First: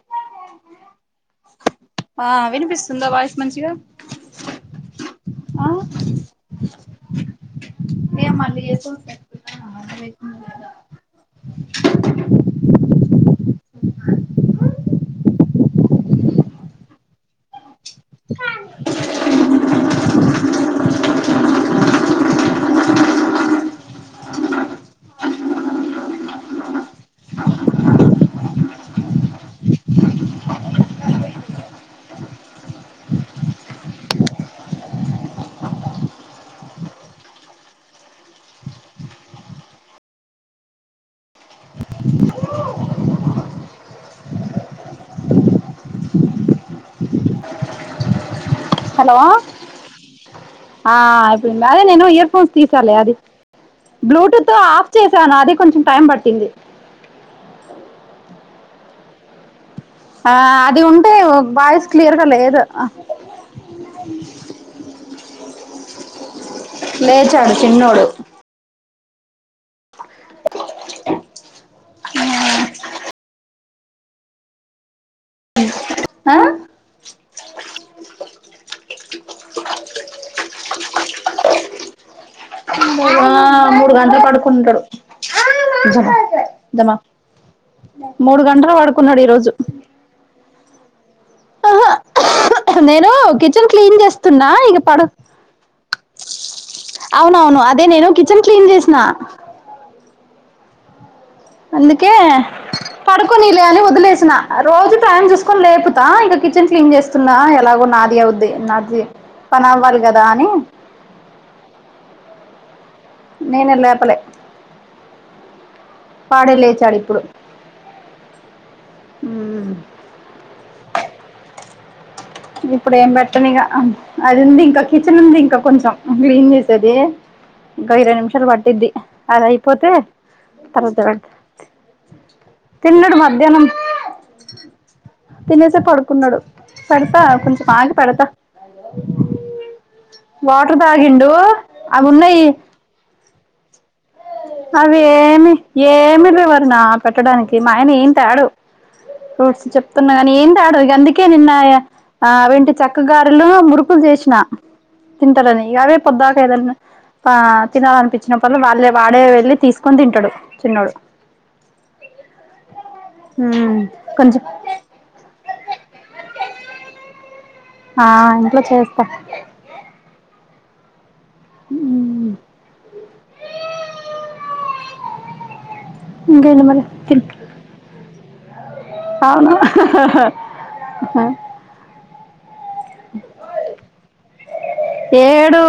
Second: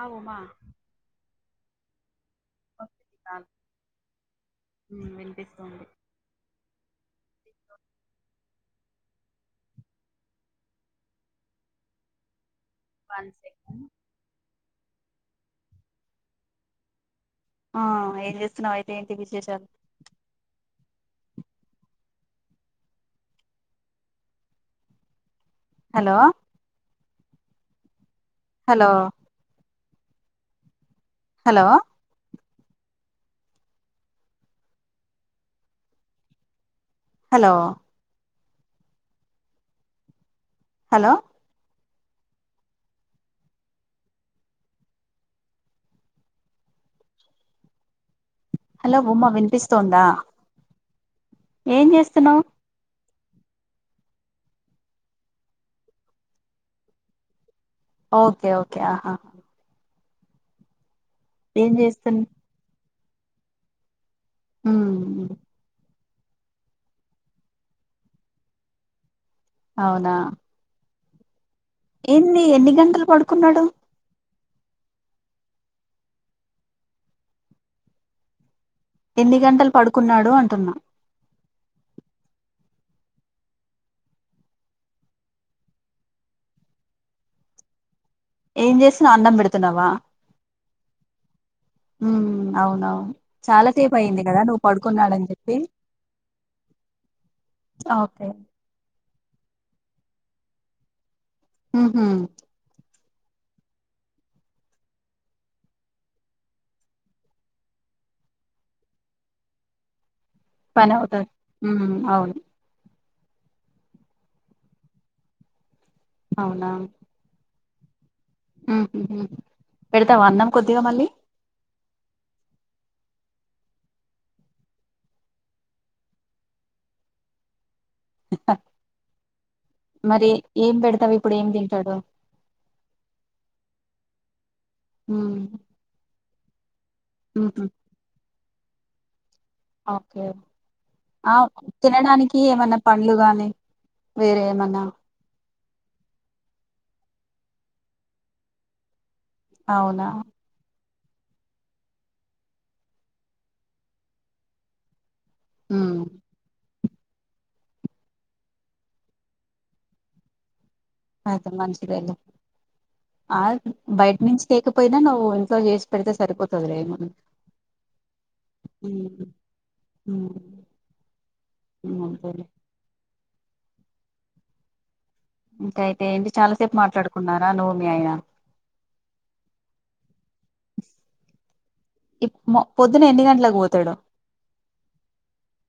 ఆ ఉమా ఆ వినిపిస్తుందా వాయిస్ మంచిగా ఉమ్, ఆ వినిపిస్తుంది ఏ మళ్లీ జేతువ్ పన్ పే ఆ ఏం చేస్తున్నావు అయితే ఏంటి విశేషాలు hello hello hello hello hello hello Uma వినిపిస్తోందా అదే ఏం నేను ఇయర్ చేస్తున్నావు ఫోన్స్ తీస్ సర్లే అదియ్ బ్లూటూత్ ఆఫ్ చేశాను అది కొంచెం టైం పట్టింది ఓకే ఓకే ఆహా ఆ అది ఉంటే ఏం వాయిస్ క్లియర్ చేస్తున్నా గా లేదు ఊమ్ లేేచాడు చిన్నోడు అవునా ఏంది ఎన్ని గంటలు పడుకున్నాడు ఆ ఎన్ని గంటలు పడుకున్నాడు అంటున్నా ఆ మూడు గంటలు పడుకుంటారు ఆ జమా మూడు గంటలు ఏం చేస్తున్నావు పడుకున్నాడు అన్నం ఈరోజు పెడుతున్నావా ఉమ్ అవునవును నేను కిచెన్ చాలాసేపు క్లీన్ అయింది కదా చేస్తున్నా నువ్వు ఇక పడు పడుకున్నాడని చెప్పి అవునవును అదే నేను ఓకే కిచెన్ క్లీన్ చేసిన అందుకే ఉహుం, పడుకోనిలే అని వదిలేసిన రోజు టైమ్ చూసుకొని లేపుపోతా ఇక కిచెన్ క్లీన్ చేస్ స్తున్నా ఎలాగో నాది అవుద్ది నాది పని అవ్వాలి కదా అని పని అవుతది ఉమ్ అవును నేనే లేపలే వాడే లేచాడు ఇప్పుడు ఉమ్ పెడతావ అన్నం కొద్దిగా మళ్ళీ ఇప్పుడు ఏం పెట్టను ఇక ఆ అది ఉంది ఇంకా కిచెన్ ఉంది ఇంకా కొంచెం గ్లీన్ చేసేది ఇంకా ఇరవై నిమిషాలు పట్ది అదయిపోతే మరి ఏం పెడతావు తర్వాత ఇప్పుడు ఏం తింటాడు తిన్నాడు మధ్యాహ్నం ఉమ్, తినేసే పడుకున్నాడు పేడతా ఉహు కొంచెం ఆగి పెడతా ఓకే వాటర్ తాగిండు అవ్ అవి తినడానికి ఉన్నాయి ఏమైన్నా పండ్లు గానీ వేరే ఏమన్నా అవి ఏమి ఏమి లేవరనా పెట్టడానికి మా ఆయన ఏంతాడు ఉమ్ అవునా చెప్తున్నా గాని ఏంతాడు ఇగ అందిక్ కి నిన్న ఆవెంటి చక్క గారలు మురుకులు చేసిన తింటాలని ఇవే ఉమ్, పొద్దుకుల ఆదే వదిన ఆ తినాలనిపించినప్పుడల్ల వాళ్ళే వాడే వెళ్లి తీసుకొని తింటాడు చిన్నోడు ఓకే లే మంచిదే లే ఆ ఉమ్ బయట కొంచెం నుంచి కేకపోయ్ నా నువ్వు ఇంట్లో చేసి పెడితే సరిపోతదిలే ఏం అన్న ఆ ఇంట్లో చేస్తా ఉమ్ ఉమ్ అంతేలే ఇంకాయితే ఏంటి చాలా ఇంకేంటి సేపు మరి తిన్ మాట్లాడుకున్నారా నువ్వు మీ ఆయన అవును హా హా హు ఇప్ మో పొద్దున్న ఎన్ని గంటలక్ పోతాడు ఏడు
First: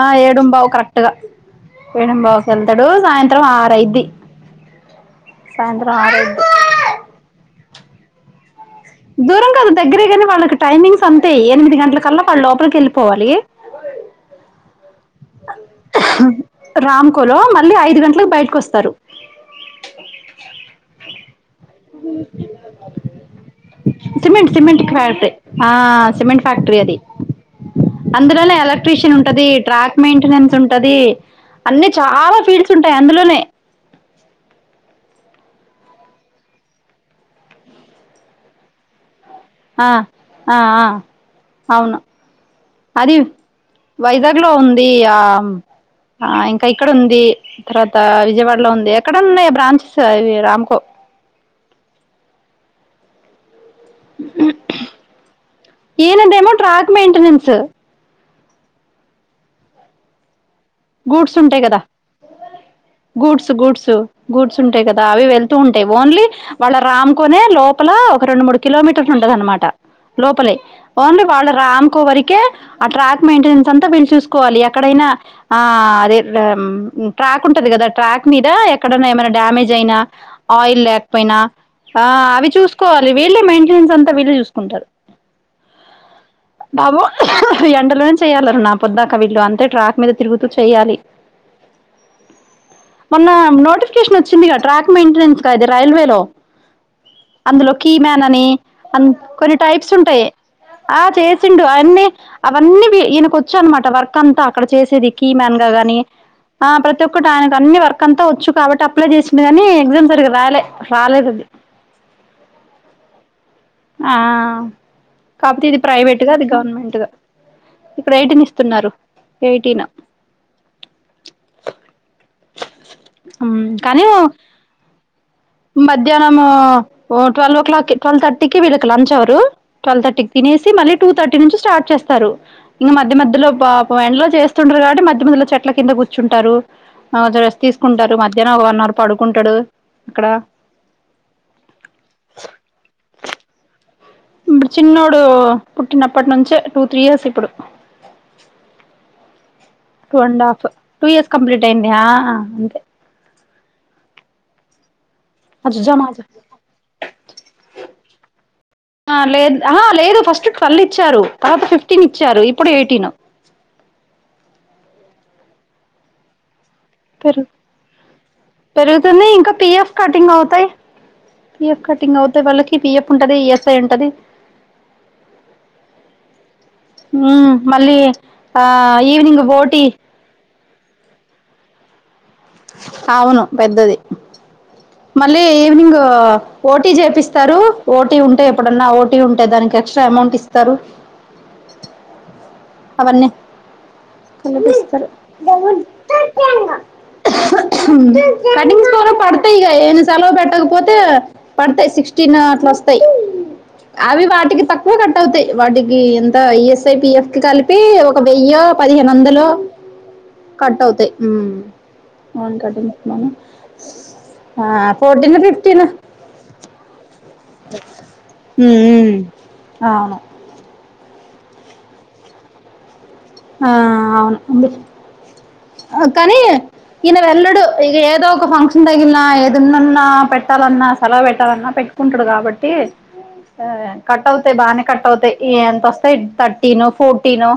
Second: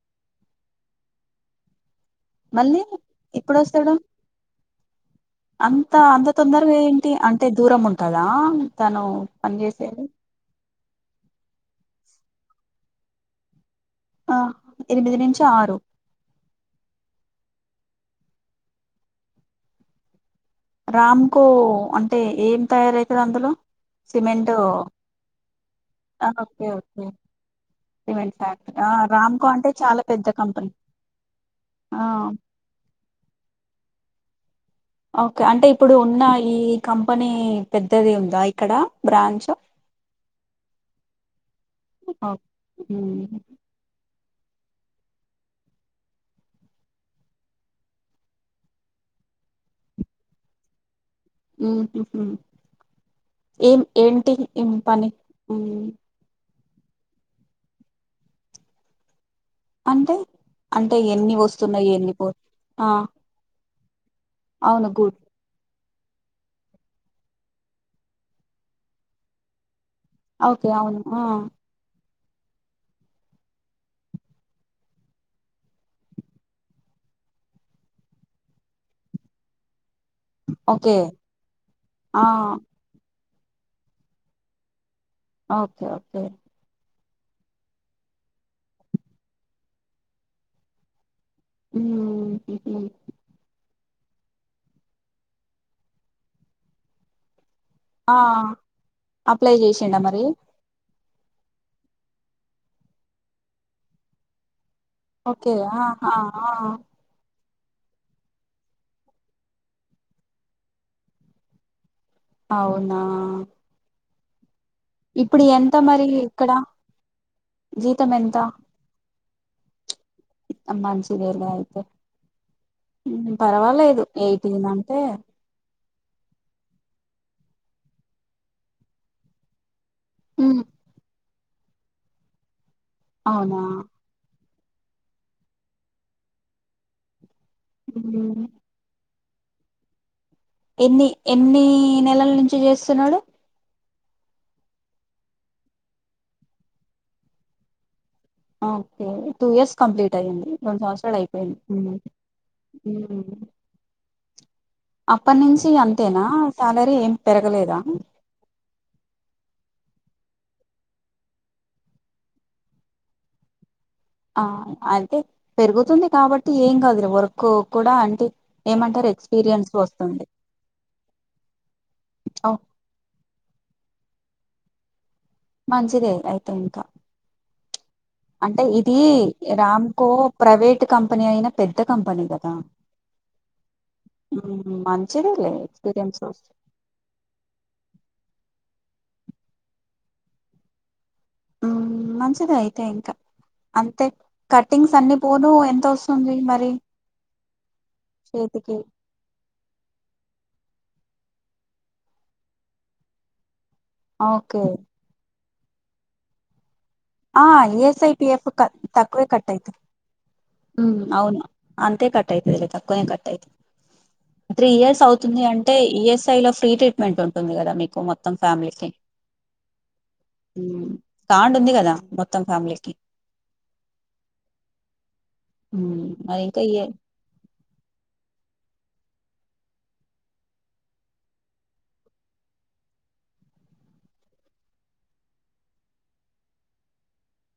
ఆ ఏడుమ్ బావు కరెక్ట్గా ఏడుమ్ బావు మళ్ళీ కెళ్తాడు సాయంత్రం ఎప్పుడొస్తాడు ఆరైద్ది అంత సాయంత్రం అంత ఆరైద్ది తొందరగా ఏంటి అంటే దూరం ఉంటందా దూరం కాదు దగ్గరే గాని వాళ్ళకి టైమింగ్స్ అంతే ఎనిది గంటల కల్లా వాళ్ళు లోపలికి వెళ్ళిపోవాలి ఆ ఎనిమిది నుంచి ఆరు రామ్ కులం మళ్ళీ ఐదు గంటలకు బయటకు వస్తారు రామ్కో అంటే ఏం తయారైతది అందులో సిమెంట్ సిమెంట్ ఫ్యాక్ట ఆ ఆ, సిమెంట్ ఓకే ఫ్యాక్టరీ అది ఓకే సిమెంట్ అందులోనే ఫ్యాక్టరీ ఆ ఎలక్ట్రీషియన్ ఉంటది రామ్కో అంటే ట్రాక్ చాలా పెద్ద మెయింటెనెన్స్ కంపెనీ ఉంటది అన్ని ఆ చాలా ఫీడ్స్ ఉంటాయి అందులోనే ఓకే అంటే ఇప్పుడు ఉన్న ఈ కంపెనీ పెద్దది ఉందా ఇక్కడ బ్రాంచ్ ఆ ఆ అవును అది ఉమ్, వైజాగ్ లో ఉంది ఆ ఆ ఇంకా ఇక్కడ ఉంది తర్వాత విజయవాడలో ఉంది ఎక్కడ ఉన్నాయి బ్రాంచెస్ అవి రామ్కో ఏం ఏంటి ఏంటి పని ఈయన ఏమో ట్రాక్ మెయింటెనెన్స్ అంటే అంటే ఎన్ని గూడ్స్ ఉంటాయి కదా వస్తున్నాయి ఎన్ని పోతున్నాయి గూడ్స్ గూడ్స్ గూడ్స్ ఉంటాయి కదా అవి వెళ్తా ఉంటాయి ఓన్లీ వాళ్ళ రామ్కోనే లోపల ఒక రెండు మూడు కిలోమీటర్స్ ఉంటది అన్న మాట లోపలే ఓకే అవును ఆ ఓన్లీ వాళ్ళ రామ్ కో వరికే ఆ ట్రాక్ మెయింటెన్స్ అంతా వీళ్ళు చూసుకోవాలి ఎక్కడైనా ఆ అదే ట్రాక్ ఉంటది కదా ట్రాక్ మీద ఎక్కడన్నా ఏమైనా డ్యామేజ్ అయినా ఆయిల్ ఓకే లేకపోయినా ఆ అవి చూసుకోవాలి వీళ్ళే మెయింటెనెన్స్ అంతా వీళ్ళే చూసుకుంటారు ఓకే ఓకే బాబు ఈ ఎండలోనే చెయాలీ నా పొద్దాక వీళ్ళు అంతే ట్రాక్ మీద తిరుగుతూ చెయాలి ఉమ్ ఉమ్ హా మొన్న నోటిఫికేషన్ వచ్చిందిగా ట్రాక్ మెయింటెనెన్స్ అది రైల్వే లో అందులో కీ ఆ మ్యాన్ అని అ అప్లై కొన్ని టైప్స్ చేసిండా మరి ఉంటాయి ఆ చేసిండు అవన్నీ అవన్నీ ఈయనకు వచ్చా అన్న మాట వర్క్ అంతా అక్కడ చేసేది కీ ఓకే మ్యాన్ గా ఆ గానీ ఆ ఆ ప్రతి ఒక్కటి ఆయన అన్ని వర్క్ అంతా వచ్చు కాబట్టి అప్లై చేసింది గానీ ఎగ్జామ్ సరిగా రాయలే రాలేదు అది అవునా ఆ ఇప్పుడు కాకపోతే ఎంత ఇది మరి ప్రైవేట్ గా అది ఇక్కడ గవర్నమెంట్గా జీతం ఇప్పుడు ఎంత రైటింగ్ ఇస్తున్నారు ఎయిటీన్ మంచి లేర్గా అయితే పర్వాలేదు ఎయిటీన్ అంటే మధ్యాహ్నం ట్వల్వ్ ఓ క్లాక్కి ట్వల్వ్ తర్టీకి వీళ్ళకి లంచ్ అవర్ ట్వెల్వ్ థర్టీ మ్మ్ తినేసి మళ్ళీ టూ థర్టీ నుండి స్టార్ట్ చేస్తారు ఇంకా మధ్య మధ్య [unintelligible] డ అవునా కాగా మధ్య మధ్య లో చెట్ల కింద కూర్చుంటారు రెస్ట్ తీసుకుంటారు మ్మ్ మధ్యాహ్న ఒక వన్ అవర్ పడుకుంటాడు అక్కడ ఎన్ని ఎన్ని నెలల నుంచి చేస్తున్నారూ ఇప్పుడు చిన్నోడు పుట్టినప్పటి నుంచే టూ త్రీ ఇయర్స్ ఇప్పుడు okay two years complete two and అయ్యంది హాఫ్ రెండు టూ సంవత్సరాలు ఇయర్స్ అయిపోయింది కంప్లీట్ అయింది ఆ అంతే ఉ [inaudible] అప్పటి నుంచి అంతేనా శాలరీ ఏం పెరగలేదా లేదు లేదు ఫస్ట్ ట్వెల్వ్ ఇచ్చారు తర్వాత ఫిఫ్టీన్ ఇచ్చారు ఇప్పుడు ఎయిటీన్ ఆ అంటే పెరుగుతుంది కాబట్టి ఏం కాదు పెరుగు వర్క్ కూడా అంటే ఏమంటారు పెరుగుతుంది ఇంకా ఎక్స్పీరియన్స్ పిఎఫ్ వస్తుంది కటింగ్ అవుతాయి పిఎఫ్ కటింగ్ అవుతే ఓ వాళ్ళకి పిఎఫ్ ఉంటది ఈఎస్ఐ ఉంటది మంచిదే అయితే ఇంకా ఉమ్ మళ్ళీ ఆ అంటే ఇది evening OT Ramco private company అయిన పెద్ద కంపెనీ గదా అవును పెద్దది ఉమ్, మళ్ళీ మంచిదేలే ఈవినింగ్ ఎక్స్పీరియన్స్ వస్తు పోటీ చేపిస్తారు పోటీ ఉంటే ఎప్పుడన్నా ఓటీ ఉంటే దానికెక్స్ట్రా ఎమౌంట్ ఇస్తరు ఉం మంచిదే అయితే ఇంకా అవన్నీ అంతే కటింగ్స్ కలిపిస్తారు అన్ని పోను ఎంతొస్తుంది మరి చేతికి కట్టింగ్స్ పోనూ పడ్త యి ఇగ ఏమి సెలవు పెట్టకపోతే పడ్తయి సిక్స్టీన్ అట్లోస్తయ్ అవి వాటికి ఓకే తక్కువ కట్ అవుతయి వాటికి ఎంత పిఎఫ్ కి ఆ కలిపి ఈఎస్ఐ ఒక పిఎఫ్ వెయ్యో, తక్కువే పదిహేనొందలో కట్ అయితది కట్ ఉమ్ అవుతయి అవును అంతే కట్ అయితదిలే తక్కువనే కట్ అయితది ఆ ఫోర్టీన్ ఫిఫ్టీన్ ఎస్ఐ లో ఫ్రీ ట్రీట్మెంట్ ఉంటుంది కదా మీకు మొత్తం ఫ్యామిలీకి అవును తాండుంది కదా మొత్తం ఫ్యామిలీకి ఆ అవును ఉంది ఉమ్ కనీ మరి ఇంకా ఇ ఈనె వెళ్ళడు ఇగ ఏదో ఒక ఫంక్షన్ తగిల్న ఏదనున్న పెట్టాలన్నా సెలవు పెట్టాలన్నా పె కుంటడు కాబట్టి కట్ అవుతయి బానే కట్ అవుతయి ఎంతొస్తయి తర్టీనొ, ఫోర్టీనొ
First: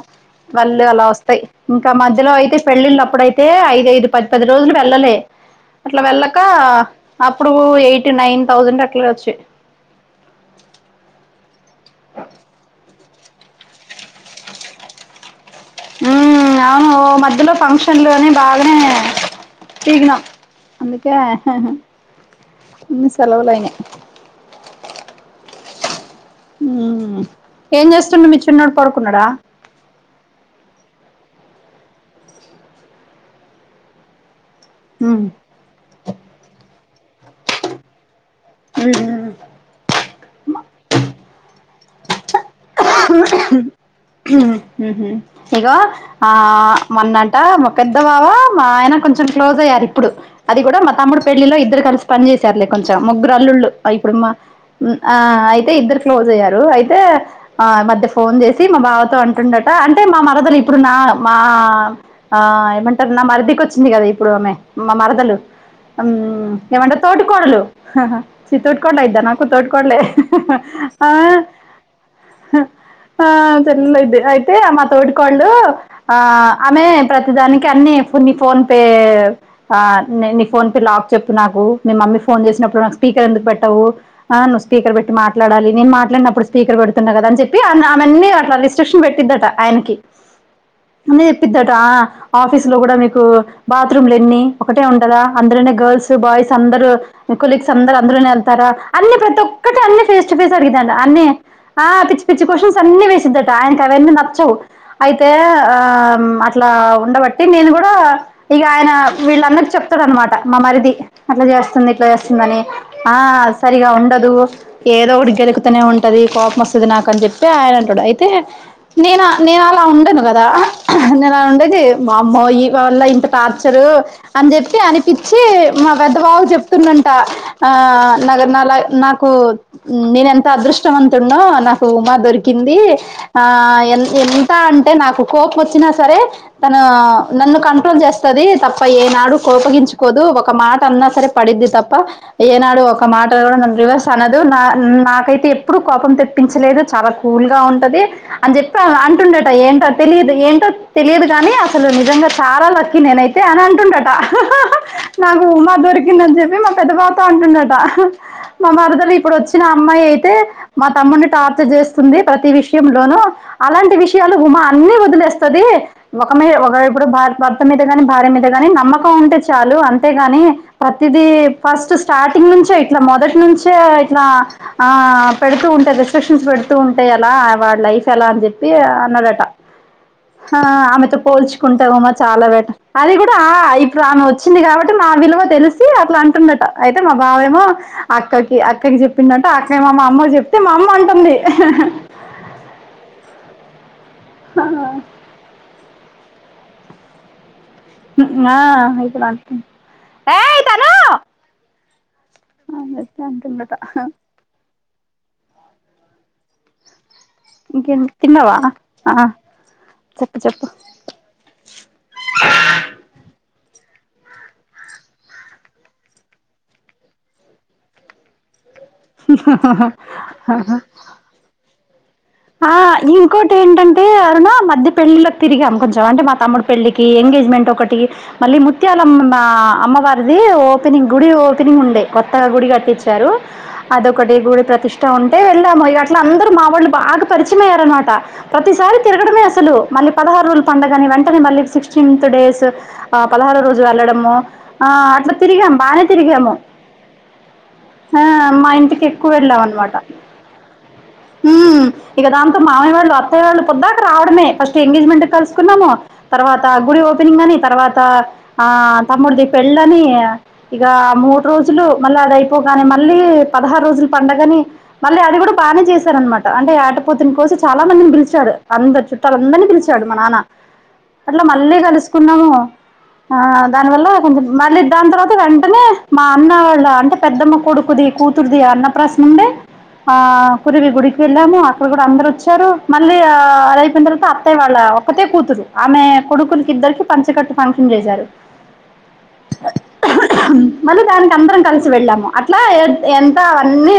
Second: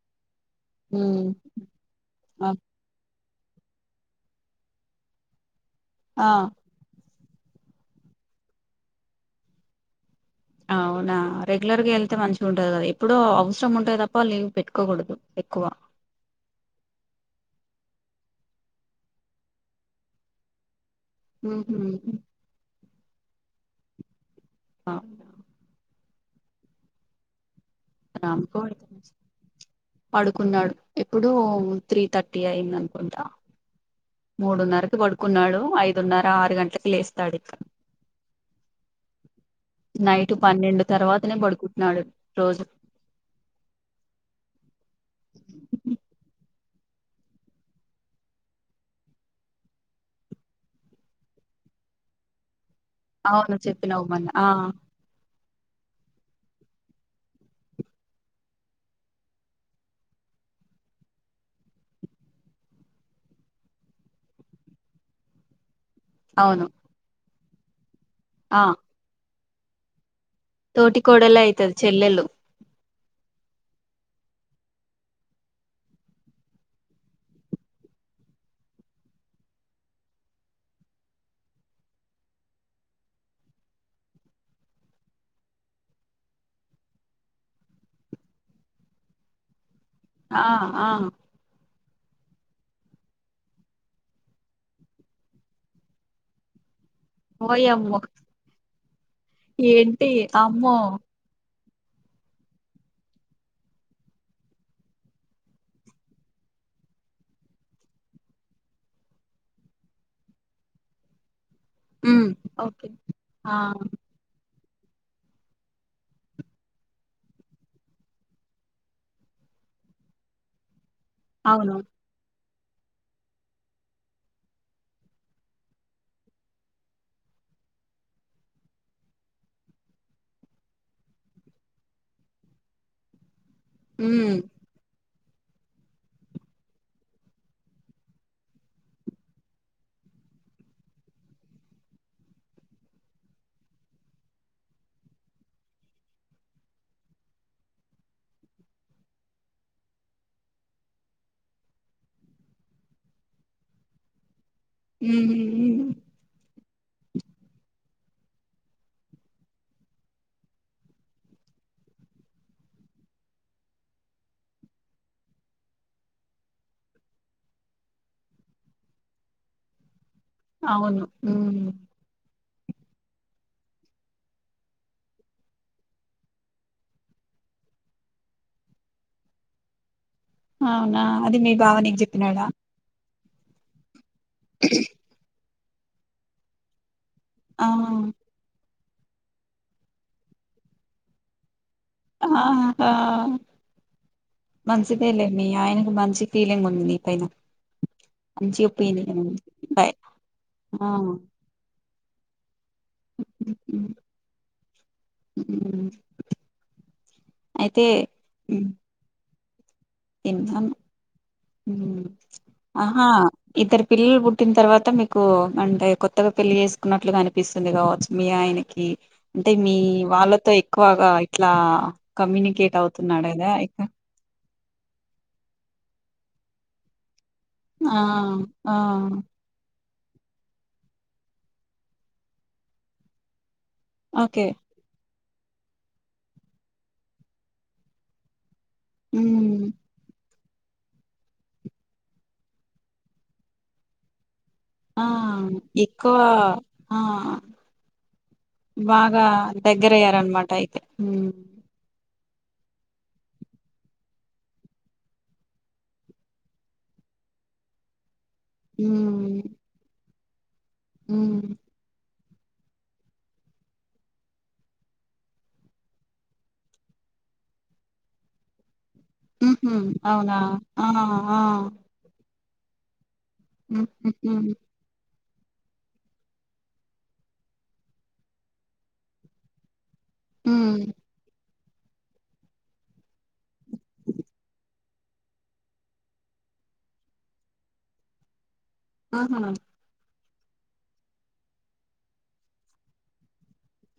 వాళ్ళు అలా ఉమ్ వస్తయి ఇంకా మధ్యలో ఆ అయితే పెళ్ళిళ్ళప్పుడై తే ఐదఐదు, పదిపది రోజులు వెళ్ళలే అట్ల వెళ్ళకా అప్పుడు ఎయిటీ నైన్ థౌసండ్ అట్లా వచ్చేయి అవునా రెగ్యులర్గా ఎళ్తే మంచిగుంటది కద ఎప్పుడో అవ్సరం ఉంటే తప్ప లీవ్ పెట్టుకోకూడ్దు ఎక్కువ ఉం అవును ఓ మధ్యలో ఫంక్షన్లోనే బాగనే తిరిగిణం అందుకే ఉహు. ఇన్ని సెలవులైనై అ ఊమ్ [inaudible] పడుకున్నాడు ఇప్పుడు త్రీ థర్టీ అయిందనుకుంటా మూడున్నరకు ఉమ్ పడుకున్నాడు ఐదున్నర ఆరు గంట్లకి లేస్తాడిక ఉ నైట్ పన్నెండు తర్వాతనే పడుకుంటున్నాడు రోజు ఉంహుం ఇగో ఆ మొన్నంట మ పెద్ద బావా మా ఆయన కొంచెం క్లోజ్ అయ్యారిప్పుడు అది కూడా మా తమ్ముడు పెళ్లిలో ఇద్దరు కలిసి పని చేసారులే కొంచెం ముగ్గురు అవును అల్లుళ్ళు చెప్పినవు ఇప్పుడు మొన్న మా ఆ ఆ అయితే ఇద్దరు క్లోజ్ అయ్యారు అయితే ఆ మధ్య ఫోన్ చేసి మా బావతో అంటుండట అంటే మా మరదలిప్పుడు నా మా ఆ ఏమంటరు నా మరిదికొచ్చింది కద ఇప్పుడు ఆమె మా మరదలు అం అవును ఏమంటరు తోటికోడలు హహ చి ఆ తోట్కోడలైద్దా నాకు తోట్కోడ్లే తోటి కోడలే అయితది చెల్లెళ్ళు ఆ చెల్లెలైద్ది అయితే మా తోటికోడ్లు ఆ ఆమె ప్రతిదానికి అన్నీ కొన్ని ఫోన్పే ఆ నే నీ ఫోన్ పే లాక్ చెప్పు నాకు మీ మమ్మీ ఫోన్ చేసినప్పుడు నాకు స్పీకర్ ఎందుకు పెట్టవు ఆ నువ్వు స్పీకర్ పెట్టి మాట్లాడాలి నేను మాట్లాడినప్పుడు స్పీకర్ పెడు తున్న కద అని చెప్పి ఆ ఆమెన్నీ అట్లా రిస్ట్రిక్షన్ పెట్టిద్దట ఆయనకి ఆ ఆ పెట్టిద్దట ఆ ఆఫీస్ లో కూడ మీకు బాత్రూమ్లెన్ని ఒకటే ఉంటదా అందులోనే గర్ల్స్ బాయ్స్ అందరూ కొలిక్స్ అందరు ఓయమ్మో అందులోనే ఎళ్తారా అన్ని ప్రతొక్కటి అన్ని ఏంటి ఫేస్ టు ఫేస్ అమ్మో అడిగిద్దట అన్నీ ఆ పిచ్చి పిచ్చి క్వశన్స్ అన్ని వేసిద్దట ఆయనకవన్నీ నచ్చవ్ అయితే ఆ అట్లా ఉండబట్టి నేను కూడా ఇక ఆయన వీళ్ళందరు చెప్తాడనమాట మా మరిది అట్లా చేస్తుంది ఇట్లా ఉమ్ చేస్తుందని ఓకే ఆ సరిగా ఉండదు ఏదో ఒకటి గెలుకుతూనే ఉంటంది కోపమ స్తు నాకని చెప్పి ఆయన అంటాడు అయితే నేను నేను అలా ఉండను కదా అవును ఉండేది వామ్మో ఈయన వల్ల ఇంత టార్చరు అని చెప్పి అనిపిచ్చి మా పెద్ద బావ కి చెప్తుందంట ఆ నా నాలాగ నాకు నేను ఎంత అదృష్టంంతుండో నాకు ఉమా దొరికింది ఆ ఎ ఉమ్ ఎంత అంటే నాకు కోపం వచ్చినా సరే తను నన్ను కంట్రోల్ చేస్తది తప్ప ఏనాడు కోపగించుకోదు ఒక మాట అన్నా సరే పడద్ది తప్ప ఏనాడు ఒక మాటలు కూడా నన్ను రివర్స్ అనడు నా నాకైతే ఎప్పుడు కోపం తెప్ప ఇప్పించలేదు చాలా కూల్ గా ఉంటది అని చెప్పి అంటుండట ఏంట తెలిదు ఏంటో తెలియదు కానీ అసలు నిజంగా చాలా లక్కి నేనైతే అని అంటుండట ఉమ్ నాకూ మా ఉమ్ దొరికిందని చెప్పి పెద్ద బావ అంటుండట మా మరదలు ఇప్పుడు వచ్చిన అమ్మాయి అయితే మ తమ్మున్ని టార్చర్ చేస్తుంది ప్రతి విషయంలోనూ అలాంటి విషయాలు ఉమా అన్నిీ వదిలేస్తది ఒక మీ ఒక ఇప్పుడు భార భర్త మీద గానీ భార్య మీద కాని నమ్మకం ఉంటే చాలు అంతే అే గాని అవును ప్రతీది ఉమ్ ఫస్ట్ స్టార్టింగ్ నుంచే ఇట్లా మొదటి నుంచే ఇట్లా ఆ పెడుతూ ఉంట రెస్ట్రిక్షన్స్ పెడుతూ ఉంటె ఎలా వాడి లైఫ్ ఎలా అని చెప్పి అన్నడట హా అవునా ఆమెతో అది మీ బావ నీకు పోల్చుకుంటావమ్మా చాలా చెప్పినాడా వేట అది కూడా ఇప్పుడు ఆమె వచ్చింది కాబట్టి నా విలువ తెలిసి అట్లా అంటుందట అయితే మా బావేమో ఆ అక్కకి అక్కకి చెప్పిండటా అక్కేమో మా అమ్మ కి చెప్తే మా అమ్మ అంటుంది అంతా మంచిదేలే మీ ఆయనకి మంచి ఫీలింగ్ ఉంది నీ పైన మంచి ఆ ఒపీనియన్ ఉంది బై ఆ ఇలాను అ వేస్తే ఉంటుందట మ్ ఇంకేమి తిన్నావా ఉమ్ ఆ చెప్పు తిన్నాం చెప్పు మ్ అహా ఇద్దరు పిల్లలు పుట్టిన తర్వాత మీకు అంటే కొత్తగా పెళ్లిి చేసుకున్నట్లు అనిపిస్తుంది కావచ్చు మీ ఆయనకి అంటే మీ వాళ్ళతో ఎక్కువగా ఇట్లా ఆ కమ్యూనికేట్ అవుతున్నాడు కదా ఇంకోటి ఇక ఏంటంటే అరుణ మధ్య పెళ్లిల్లో తిరిగి అనిపించదు అంటే మా తమ్ముడి పెళ్లికి ఎంగేజ్మెంట్ ఒకటి ఆ మళ్ళీ ఆ ముత్యాలమ్మ ఆ అమ్మవారి అదీ ఓపెనింగ్ గుడి ఓపెనింగ్ ఉండే కొత్తగా గుడి కట్టించారు అదొకటి ఓకే గుడి ప్రతిష్ ఇష్ట ఉంటే వెళ్ళాము ఇట్ల అందరుూ మా వాళ్ళు బాగా పరిచయమయ్యరన మాట ప్రతిసారి తిరడమే ఉమ్ అసలు మళ్ళీ పదహారు రోజులు పండగని వెంటనే మళ్ళీ సిక్స్టీన్త్ డేస్ ఆ పదహారు రోజు వెళ్లడము ఆ అట్లా తిరిగాం బానే ఎక్కువ తిరిగాము ఆ ఆ మా ఇంటికి బాగా ఎక్కువ వెళ్ళాం అనమాట దగ్గరయ్యారనమాట అయితే మ్ హ్మ్ ఇక దాంతో మామయ్య వాళ్ళు అత్తయ్య వాళ్ళు పద్దాక రావడమే ఫస్ట్ ఎంగేజ్మెంట్ కు కలుసుకున్నాము తర్వాత గుడి ఓపెనింగ్ అని తర్వాత ఆ ఉమ్ తమ్ముడిది పెళ్ళనీ ఆ ఇగా ఆ ఉమ్ మూడు రోజులూ మళ్ళా అదై పోగానే మళ్ళీ పదహారు రోజులు పండగని మళ్ళీ అది గూడా బాగనే చేశారనమాట అంటే అటు పోతున్ కోసి చాలా మందిని పిలిచారు అందరు చుట్ట్ చాల అందరినీ ఉహు పిలిచాడు మా అవునా నాన్నా. ఆ ఆ అట్లా మళ్ళీ కలుసుకున్నాము. ఆ ఉమ్ దానివల్లా ఉహు కొంచెం మళ్ళీ దాని తర్వాత్ త వెంటనే మా అన్నా వాళ్ళా అంటే పెద్దమ్మ కొడుకుది కూతురుది అన్న ప్రాసన ఉండే. ఆ ఉమ్ కొరివి గుడికి వెళ్ళాము అక్కడ కూడ అందరు వచ్చారు మళ్ళీ ఆ అది అయిపోయిన్ తర్వాత అత్తయ వాళ్ళా ఒక్కతే కూతురు ఆమే కొడుకుల్కి ఇద్దరికి పంచకట్టు ఫంక్షన్ చేశారు. ఆహా మళ్ళీ దానికి అందరం కలిసి వెళ్ళాము అట్లా ఎంత్ ఎంతా అవన్నీ.